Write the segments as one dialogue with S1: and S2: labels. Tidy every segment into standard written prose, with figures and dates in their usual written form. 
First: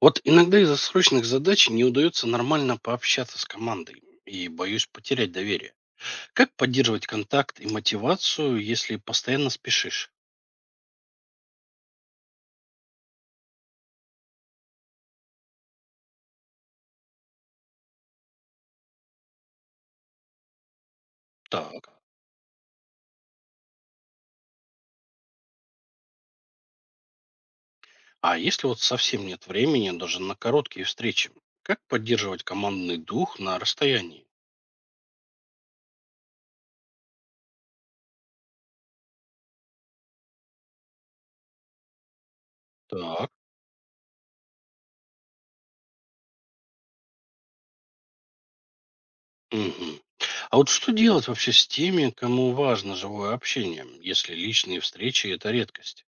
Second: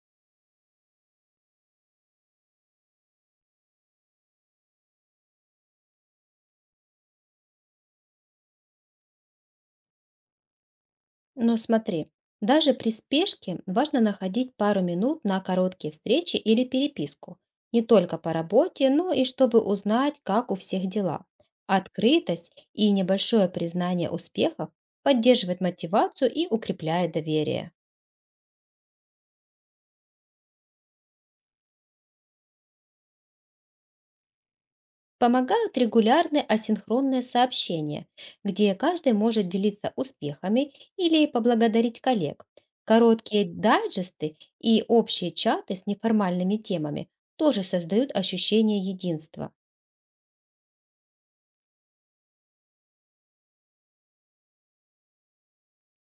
S1: Вот иногда из-за срочных задач не удается нормально пообщаться с командой и боюсь потерять доверие. Как поддерживать контакт и мотивацию, если постоянно спешишь?
S2: Но смотри, даже при спешке важно находить пару минут на короткие встречи или переписку, не только по работе, но и чтобы узнать, как у всех дела.
S1: Так.
S2: Открытость и небольшое признание успехов поддерживает мотивацию и укрепляет доверие.
S1: А если вот совсем нет времени даже на короткие встречи? Как поддерживать командный дух на расстоянии?
S2: Помогают регулярные асинхронные сообщения, где каждый может делиться успехами или поблагодарить коллег.
S1: Так.
S2: Короткие дайджесты и общие чаты с неформальными темами тоже создают ощущение единства.
S1: Мгм. А вот что делать вообще с теми, кому важно живое общение, если личные встречи – это редкость?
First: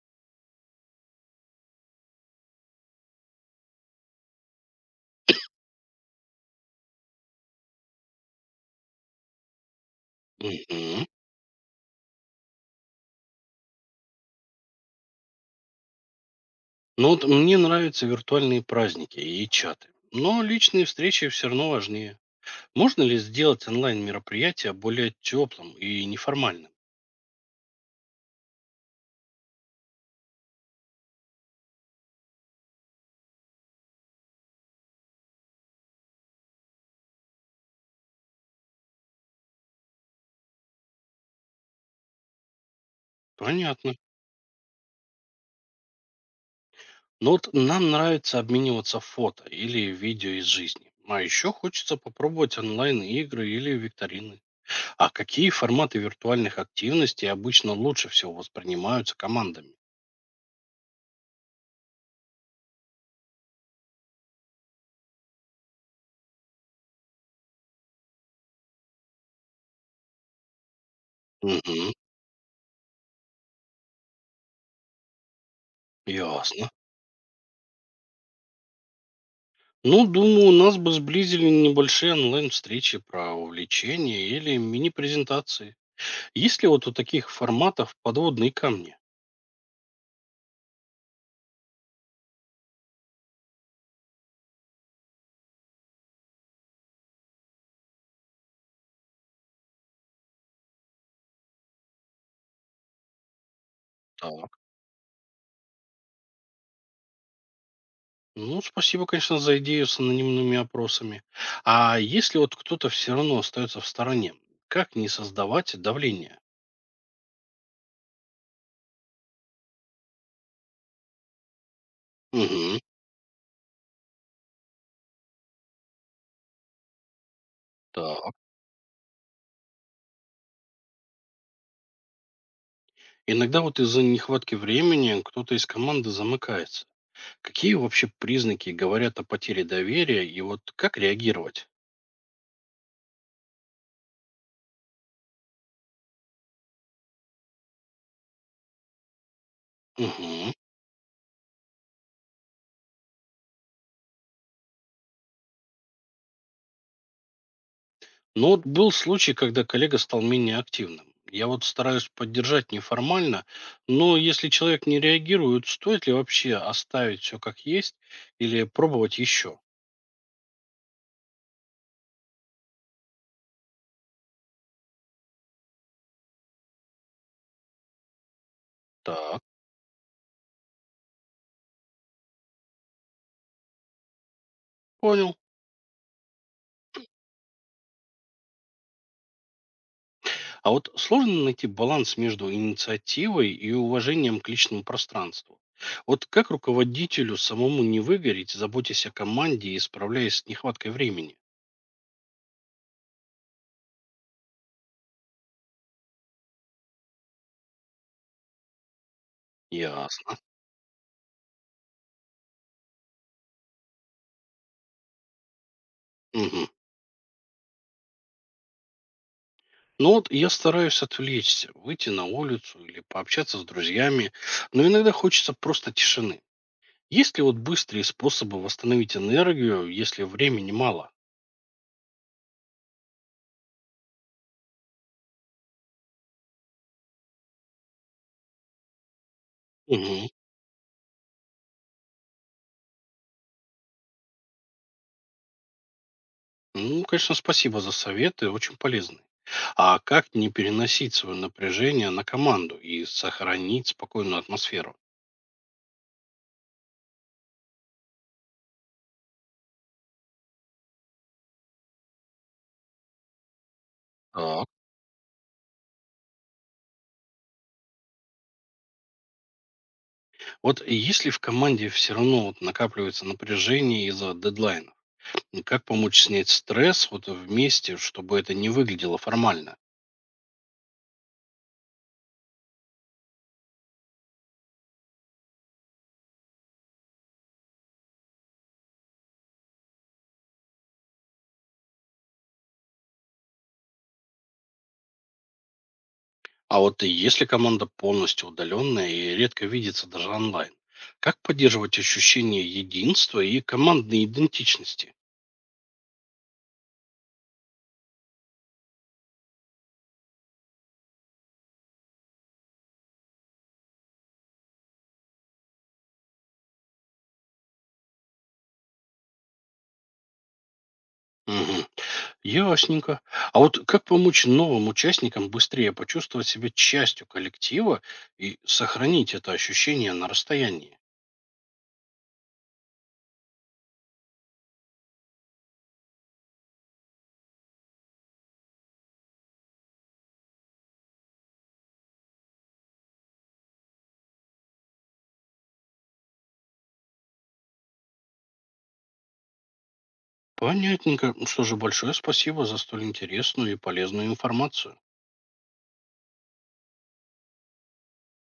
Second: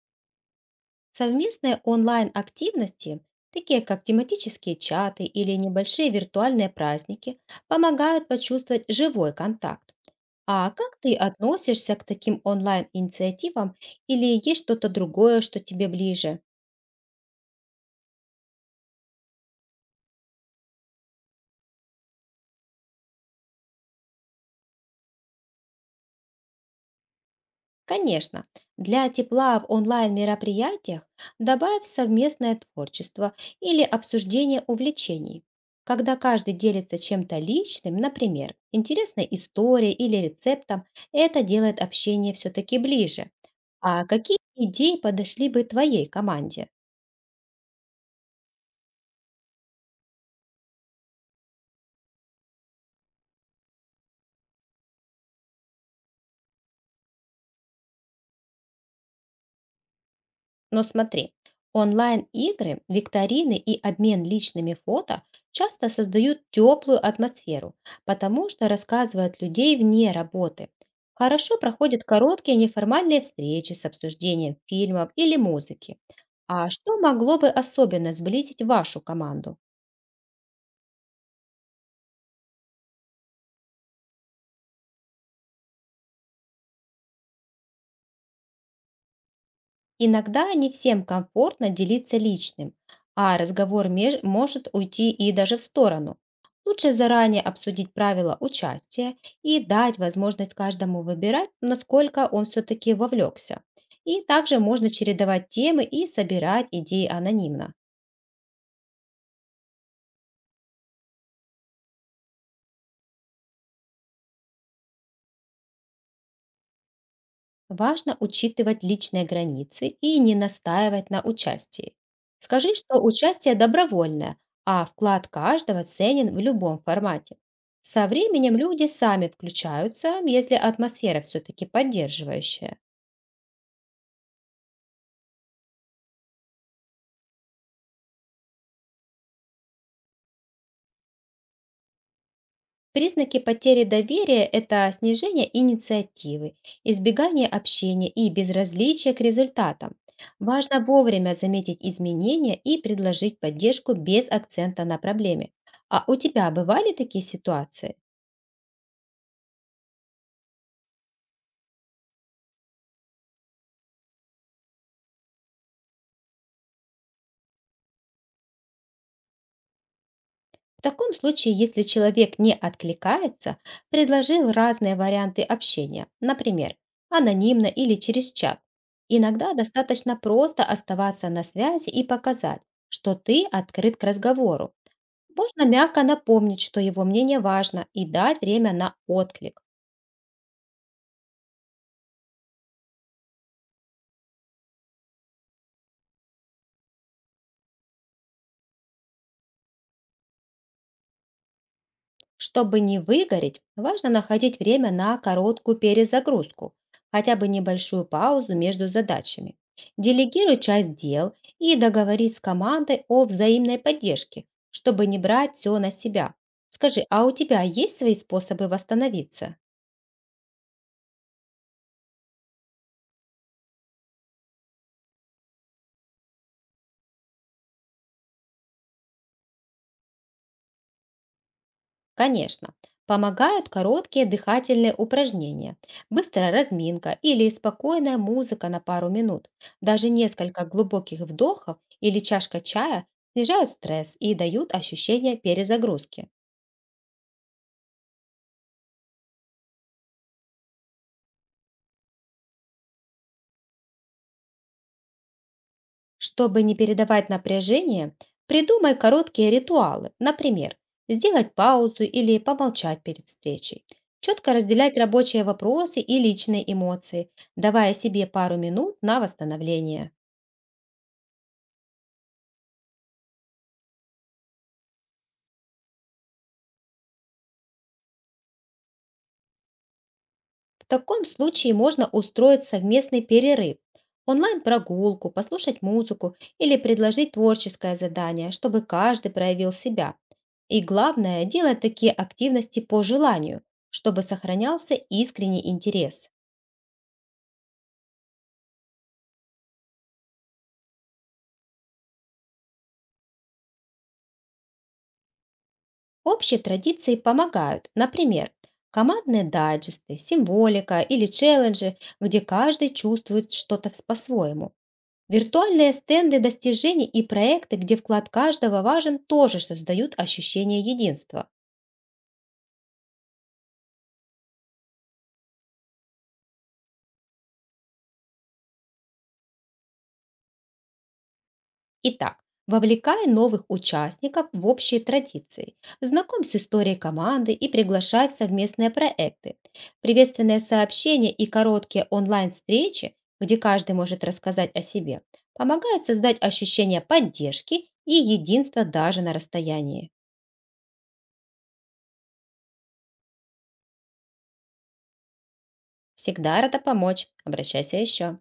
S2: Совместные онлайн-активности, такие как тематические чаты или небольшие виртуальные праздники, помогают почувствовать живой контакт. А как
S1: Мгм.
S2: ты относишься к таким онлайн-инициативам или есть что-то другое, что тебе ближе?
S1: Ну вот мне нравятся виртуальные праздники и чаты. Но личные встречи все равно важнее. Можно ли сделать онлайн-мероприятие более теплым и неформальным?
S2: Конечно, для тепла в онлайн-мероприятиях добавь совместное творчество или обсуждение увлечений, когда каждый делится чем-то личным, например, интересной историей или рецептом, это делает общение все-таки ближе.
S1: Понятно.
S2: А какие идеи подошли бы твоей команде?
S1: Но вот нам нравится обмениваться фото или видео из жизни. А еще хочется попробовать онлайн-игры или викторины. А какие форматы виртуальных активностей обычно лучше всего воспринимаются командами?
S2: Но смотри, онлайн-игры, викторины и обмен личными фото часто создают теплую атмосферу, потому что рассказывают людей вне работы. Хорошо
S1: Угу,
S2: проходят короткие неформальные встречи с обсуждением фильмов или музыки.
S1: ясно.
S2: А что могло бы особенно сблизить вашу команду?
S1: Ну, думаю, нас бы сблизили небольшие онлайн-встречи про увлечения или мини-презентации. Есть ли вот у таких форматов подводные камни?
S2: Иногда не всем комфортно делиться личным, а разговор может уйти и даже в сторону. Лучше заранее обсудить правила участия и дать возможность каждому выбирать, насколько он все-таки вовлекся. И
S1: Так.
S2: также можно чередовать темы и собирать идеи анонимно.
S1: Ну, спасибо, конечно, за идею с анонимными опросами. А если вот кто-то все равно остается в стороне, как не создавать давление?
S2: Важно учитывать личные границы и не настаивать на участии. Скажи,
S1: Угу.
S2: что участие добровольное, а вклад каждого ценен в любом формате. Со
S1: Так.
S2: временем люди сами включаются, если атмосфера все-таки поддерживающая.
S1: Иногда вот из-за нехватки времени кто-то из команды замыкается. Какие вообще признаки говорят о потере доверия и вот как реагировать?
S2: Признаки потери доверия– это снижение инициативы, избегание общения и безразличие к результатам.
S1: Угу.
S2: Важно вовремя заметить изменения и предложить поддержку без акцента на проблеме. А у тебя бывали такие ситуации?
S1: Ну вот был случай, когда коллега стал менее активным. Я вот стараюсь поддержать неформально, но если человек не реагирует, стоит ли вообще оставить все как есть или пробовать еще?
S2: В таком случае, если человек не откликается, предложил разные варианты общения, например, анонимно или через чат.
S1: Так,
S2: Иногда достаточно просто оставаться на связи и показать, что ты открыт к разговору.
S1: понял.
S2: Можно мягко напомнить, что его мнение важно, и дать время на отклик.
S1: А вот сложно найти баланс между инициативой и уважением к личному пространству. Вот как руководителю самому не выгореть, заботясь о команде и справляясь с нехваткой времени?
S2: Чтобы не выгореть, важно находить время на короткую перезагрузку, хотя бы небольшую паузу между задачами.
S1: Ясно.
S2: Делегируй часть дел и договорись с командой о взаимной поддержке, чтобы не брать все на себя.
S1: Мгм.
S2: Скажи, а у тебя есть свои способы восстановиться?
S1: Ну вот я стараюсь отвлечься, выйти на улицу или пообщаться с друзьями, но иногда хочется просто тишины. Есть ли вот быстрые способы восстановить энергию, если времени мало?
S2: Конечно, помогают короткие дыхательные упражнения, быстрая разминка или спокойная музыка на пару минут. Даже
S1: Мгм.
S2: несколько глубоких вдохов или чашка чая снижают стресс и дают ощущение перезагрузки.
S1: Ну, конечно, спасибо за советы, очень полезные. А как не переносить свое напряжение на команду и сохранить спокойную атмосферу?
S2: Чтобы не передавать напряжение, придумай короткие ритуалы, например, сделать паузу или помолчать перед встречей. Четко
S1: Так.
S2: разделять рабочие вопросы и личные эмоции, давая себе пару минут на восстановление.
S1: Вот если в команде все равно вот накапливается напряжение из-за дедлайнов, ну, как помочь снять стресс вот вместе, чтобы это не выглядело формально?
S2: В таком случае можно устроить совместный перерыв, онлайн-прогулку, послушать музыку или предложить творческое задание, чтобы каждый проявил себя. И главное, делать такие активности по желанию, чтобы сохранялся искренний интерес.
S1: А вот и если команда полностью удаленная и редко видится даже онлайн, как поддерживать ощущение единства и командной идентичности?
S2: Общие традиции помогают, например, командные дайджесты, символика или челленджи, где каждый чувствует что-то по-своему. Виртуальные стенды достижений и проекты, где вклад каждого важен, тоже создают ощущение единства.
S1: Мгм. Ясненько. А вот как помочь новым участникам быстрее почувствовать себя частью коллектива и сохранить это ощущение на расстоянии?
S2: Итак, вовлекай новых участников в общие традиции, знакомь с историей команды и приглашай в совместные проекты. Приветственные сообщения и короткие онлайн-встречи, где каждый может рассказать о себе, помогают создать ощущение поддержки и единства даже на расстоянии.
S1: Понятненько. Ну что же, большое спасибо за столь интересную и полезную информацию.
S2: Всегда рада помочь. Обращайся еще.